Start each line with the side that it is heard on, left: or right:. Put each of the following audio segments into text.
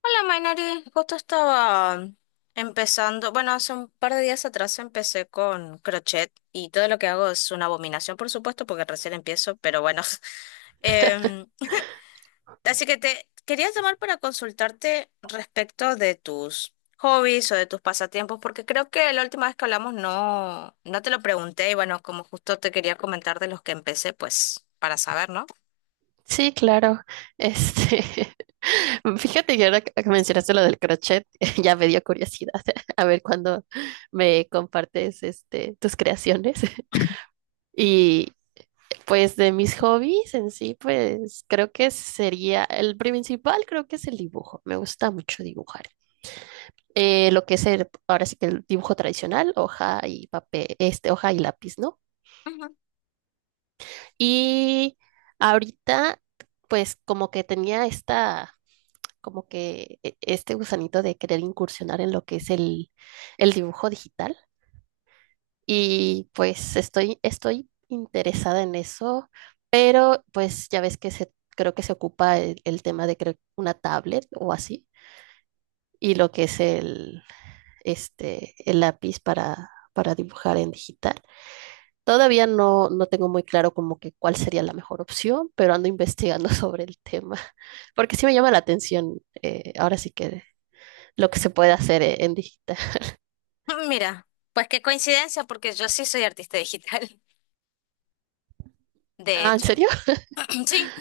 left: Hola, Mainari. Justo estaba empezando, bueno, hace un par de días atrás empecé con crochet y todo lo que hago es una abominación, por supuesto, porque recién empiezo, pero bueno. Em, así que te quería llamar para consultarte respecto de tus hobbies o de tus pasatiempos, porque creo que la última vez que hablamos no te lo pregunté y bueno, como justo te quería comentar de los que empecé, pues para saber, ¿no?
right: Sí, claro. Este, fíjate que ahora que mencionaste lo del crochet, ya me dio curiosidad a ver cuándo me compartes tus creaciones. Y pues de mis hobbies en sí, pues creo que sería el principal, creo que es el dibujo. Me gusta mucho dibujar. Lo que es ahora sí que el dibujo tradicional, hoja y papel, este, hoja y lápiz, ¿no?
left: Ujú.
right: Y ahorita, pues como que tenía esta como que este gusanito de querer incursionar en lo que es el dibujo digital. Y pues estoy interesada en eso, pero pues ya ves que se, creo que se ocupa el tema de creo, una tablet o así, y lo que es el lápiz para dibujar en digital. Todavía no tengo muy claro como que cuál sería la mejor opción, pero ando investigando sobre el tema, porque sí me llama la atención, ahora sí que lo que se puede hacer en digital.
left: Mira, pues qué coincidencia, porque yo sí soy artista digital, de
right: Ah, ¿en
left: hecho.
right: serio?
left: Mm, sí,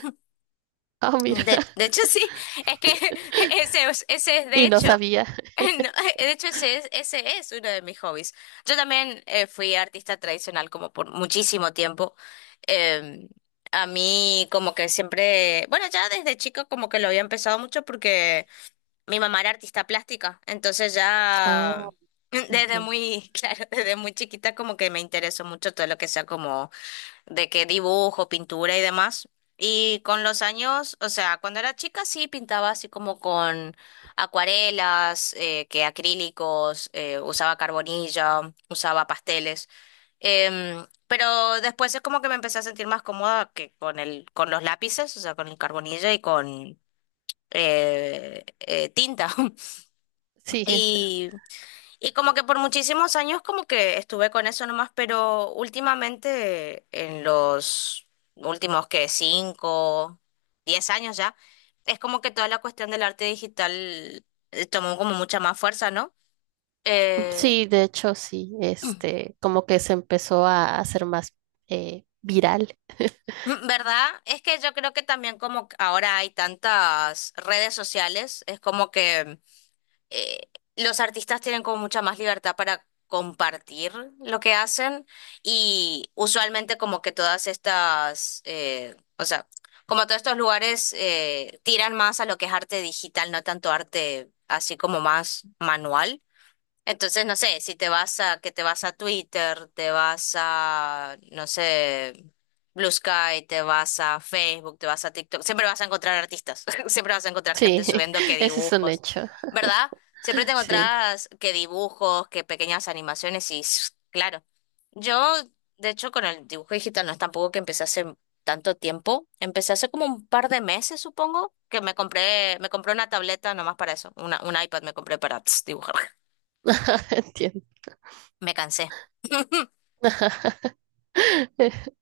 right: Ah, mira,
left: de hecho sí, es que ese es de
right: y no
left: hecho,
right: sabía.
left: no, de hecho ese es uno de mis hobbies. Yo también fui artista tradicional como por muchísimo tiempo. Eh, a mí como que siempre, bueno, ya desde chico como que lo había empezado mucho porque mi mamá era artista plástica, entonces ya
right: Oh,
left: desde
right: entiendo.
left: muy, claro, desde muy chiquita como que me interesó mucho todo lo que sea como de que dibujo, pintura y demás. Y con los años, o sea, cuando era chica sí pintaba así como con acuarelas, que acrílicos, usaba carbonilla, usaba pasteles. Pero después es como que me empecé a sentir más cómoda que con con los lápices, o sea, con el carbonilla y con tinta.
right: Sí,
left: Y y como que por muchísimos años como que estuve con eso nomás, pero últimamente en los últimos que cinco, diez años ya, es como que toda la cuestión del arte digital tomó como mucha más fuerza, ¿no? Eh,
right: sí, de hecho, sí, como que se empezó a hacer más viral.
left: ¿verdad? Es que yo creo que también como que ahora hay tantas redes sociales, es como que eh, los artistas tienen como mucha más libertad para compartir lo que hacen y usualmente como que todas estas, o sea, como todos estos lugares tiran más a lo que es arte digital, no tanto arte así como más manual. Entonces, no sé, si te vas a, que te vas a Twitter, te vas a, no sé, Blue Sky, te vas a Facebook, te vas a TikTok, siempre vas a encontrar artistas, siempre vas a encontrar gente
right: Sí,
left: subiendo que
right: ese es un
left: dibujos,
right: hecho.
left: ¿verdad? Siempre te
right: Sí,
left: encontrás que dibujos, que pequeñas animaciones y s- claro, yo, de hecho, con el dibujo digital no es tampoco que empecé hace tanto tiempo, empecé hace como un par de meses, supongo, que me compré una tableta nomás para eso, un iPad me compré para tss, dibujar.
right: entiendo.
left: Me cansé.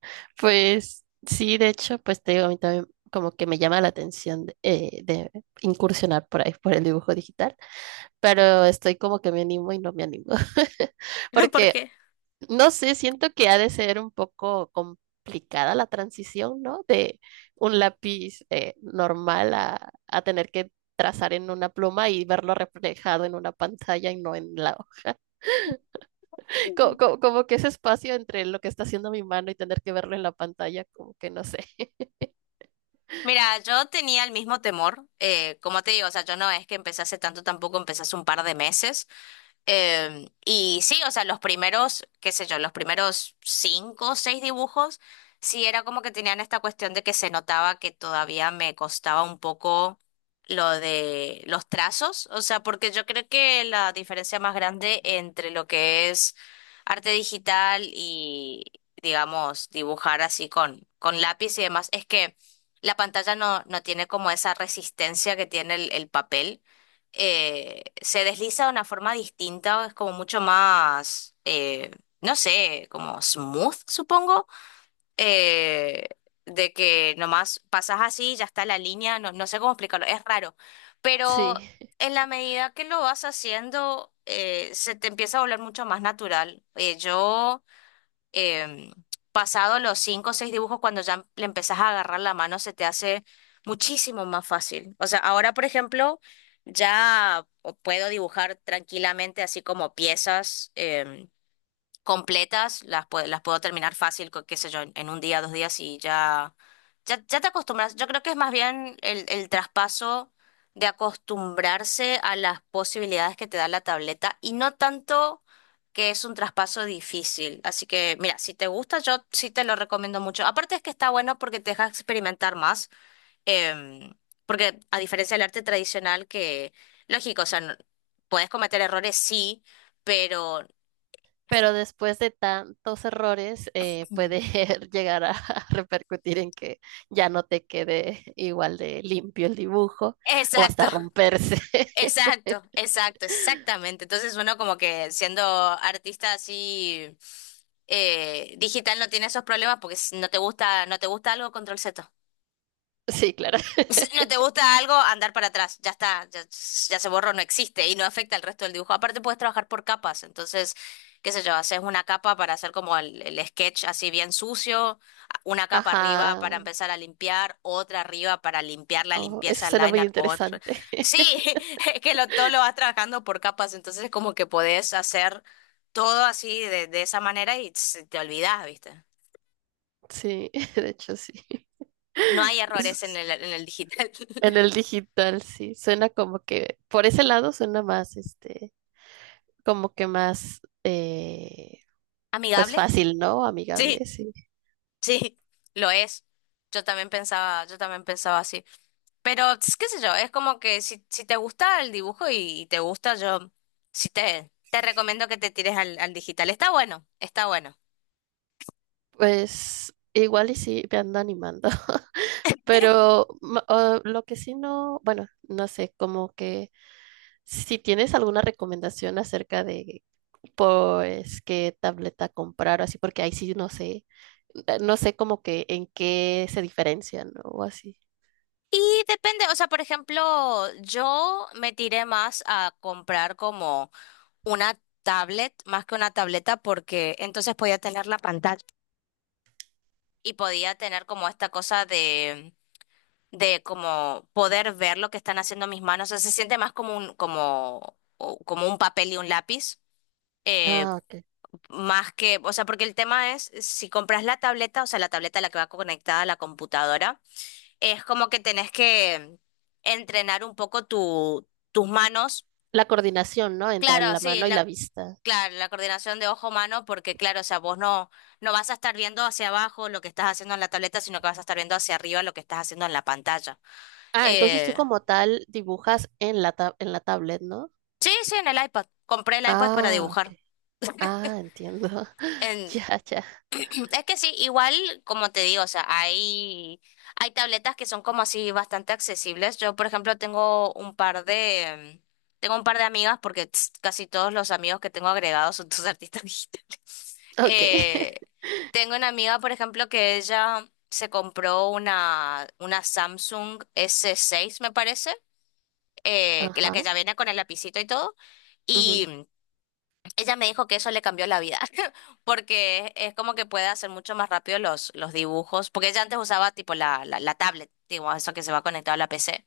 right: Pues sí, de hecho, pues te digo, a mí también como que me llama la atención de incursionar por ahí, por el dibujo digital, pero estoy como que me animo y no me animo,
left: ¿Por
right: porque
left: qué?
right: no sé, siento que ha de ser un poco complicada la transición, ¿no? De un lápiz normal a tener que trazar en una pluma y verlo reflejado en una pantalla y no en la...
left: Mm.
right: como que ese espacio entre lo que está haciendo mi mano y tener que verlo en la pantalla, como que no sé.
left: Mira, yo tenía el mismo temor, como te digo, o sea, yo no es que empecé hace tanto, tampoco empecé hace un par de meses, y sí, o sea, los primeros, qué sé yo, los primeros cinco o seis dibujos, sí era como que tenían esta cuestión de que se notaba que todavía me costaba un poco lo de los trazos, o sea, porque yo creo que la diferencia más grande entre lo que es arte digital y, digamos, dibujar así con lápiz y demás, es que la pantalla no tiene como esa resistencia que tiene el papel se desliza de una forma distinta, es como mucho más, no sé, como smooth, supongo, eh, de que nomás pasas así, ya está la línea, no, no sé cómo explicarlo, es raro,
right: Sí,
left: pero en la medida que lo vas haciendo, se te empieza a volver mucho más natural. Yo em, pasado los cinco o seis dibujos, cuando ya le empezás a agarrar la mano, se te hace muchísimo más fácil. O sea, ahora, por ejemplo, ya puedo dibujar tranquilamente así como piezas. Completas, las puedo terminar fácil, co- qué sé yo, en un día, dos días y ya, ya te acostumbras. Yo creo que es más bien el traspaso de acostumbrarse a las posibilidades que te da la tableta y no tanto que es un traspaso difícil. Así que, mira, si te gusta, yo sí te lo recomiendo mucho. Aparte es que está bueno porque te deja experimentar más, em, porque a diferencia del arte tradicional que, lógico, o sea, no- puedes cometer errores, sí, pero...
right: pero después de tantos errores
left: Mm.
right: puede llegar a repercutir en que ya no te quede igual de limpio el dibujo o
left: Exacto,
right: hasta romperse.
left: Exacto, exactamente. Entonces uno como que siendo artista así digital no tiene esos problemas porque si no te gusta, no te gusta algo, control Z.
right: Sí, claro.
left: No te gusta algo, andar para atrás. Ya está, ya se borró, no existe y no afecta al resto del dibujo. Aparte, puedes trabajar por capas. Entonces, qué sé yo, haces una capa para hacer como el sketch así bien sucio, una capa arriba
right: Ajá.
left: para empezar a limpiar, otra arriba para limpiar la
right: Oh, eso
left: limpieza, el
right: suena muy
left: liner, otra.
right: interesante.
left: Sí, es que lo, todo lo vas trabajando por capas. Entonces, es como que podés hacer todo así de esa manera y se te olvidás, ¿viste?
right: Sí, de hecho, sí.
left: No hay errores en
right: S-
left: en el digital.
right: En el digital, sí. Suena como que, por ese lado, suena más, como que más, pues
left: ¿Amigable?
right: fácil, ¿no?
left: Sí.
right: Amigable, sí.
left: Sí, lo es. Yo también pensaba así. Pero, tss, qué sé yo, es como que si te gusta el dibujo y te gusta, yo sí te recomiendo que te tires al digital. Está bueno, está bueno.
right: Pues igual y sí, me ando animando. Pero lo que sí no, bueno, no sé, como que si tienes alguna recomendación acerca de pues qué tableta comprar o así, porque ahí sí no sé, no sé como que en qué se diferencian, ¿no? O así.
left: Y depende, o sea, por ejemplo, yo me tiré más a comprar como una tablet, más que una tableta, porque entonces podía tener la pantalla y podía tener como esta cosa de como poder ver lo que están haciendo mis manos. O sea, se siente más como un, como, o- como un papel y un lápiz. eh,
right: Ah, ok.
left: más que, o sea, porque el tema es, si compras la tableta, o sea, la tableta a la que va conectada a la computadora, es como que tenés que entrenar un poco tus manos.
right: La coordinación, ¿no? Entre
left: Claro,
right: la mano y la vista.
left: claro, la coordinación de ojo-mano, porque claro, o sea, vos no, no vas a estar viendo hacia abajo lo que estás haciendo en la tableta, sino que vas a estar viendo hacia arriba lo que estás haciendo en la pantalla.
right: Ah, entonces tú
left: Eh,
right: como tal dibujas en la en la tablet, ¿no?
left: Sí, sí, en el iPad. Compré el iPad para
right: Ah,
left: dibujar.
right: ok. Ah, entiendo.
left: En-
right: Ya, ya.
left: es que sí, igual, como te digo, o sea, hay tabletas que son como así bastante accesibles. Yo, por ejemplo, tengo un par de amigas porque tss, casi todos los amigos que tengo agregados son tus artistas digitales.
right: Ok.
left: Eh, tengo una amiga, por ejemplo, que ella se compró una Samsung S6, me parece, que la
right: Ajá.
left: que ya viene con el lapicito y todo.
right: Ujú,
left: Ella me dijo que eso le cambió la vida, porque es como que puede hacer mucho más rápido los dibujos, porque ella antes usaba tipo la tablet, digo, eso que se va conectado a la PC,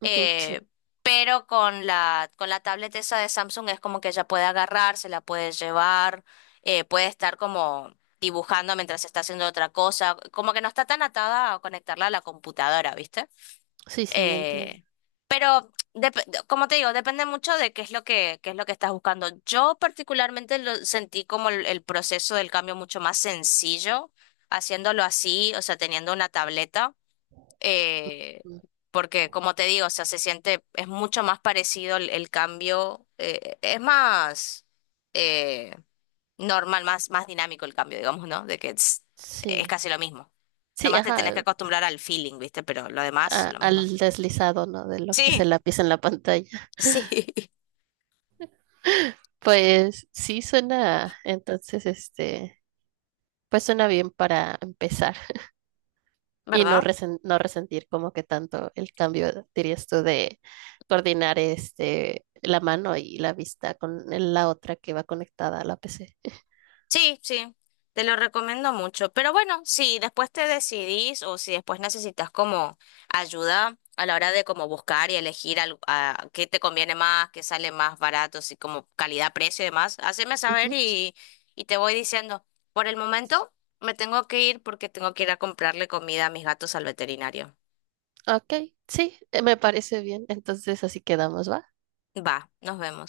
right: ujú, sí.
left: eh, pero con con la tablet esa de Samsung es como que ella puede agarrar, se la puede llevar, puede estar como dibujando mientras está haciendo otra cosa, como que no está tan atada a conectarla a la computadora, ¿viste?
right: Sí, sí, entiendo.
left: Eh, pero dep- como te digo, depende mucho de qué es lo que, qué es lo que estás buscando. Yo particularmente lo sentí como el proceso del cambio mucho más sencillo, haciéndolo así, o sea, teniendo una tableta, eh,
right: Ujú,
left: porque como te digo, o sea, se siente, es mucho más parecido el cambio, es más eh, normal, más dinámico el cambio, digamos, ¿no? De que es
right: sí.
left: casi lo mismo.
right: Sí,
left: Nomás te tenés que
right: ajá.
left: acostumbrar al feeling, ¿viste? Pero lo demás, lo mismo.
right: Al deslizado, ¿no? De lo que es
left: Sí.
right: el lápiz en la pantalla.
left: Sí,
right: Pues sí suena, entonces este, pues suena bien para empezar y no
left: ¿verdad?
right: no resentir como que tanto el cambio, dirías tú, de coordinar este la mano y la vista con la otra que va conectada a la PC.
left: Sí, sí, te lo recomiendo mucho. Pero bueno, si después te decidís o si después necesitas como ayuda a la hora de como buscar y elegir al- a qué te conviene más, qué sale más barato, si como calidad-precio y demás, haceme saber
right: Ujú.
left: y te voy diciendo. Por el momento me tengo que ir porque tengo que ir a comprarle comida a mis gatos al veterinario.
right: Ok, sí, me parece bien. Entonces así quedamos, ¿va?
left: Va, nos vemos.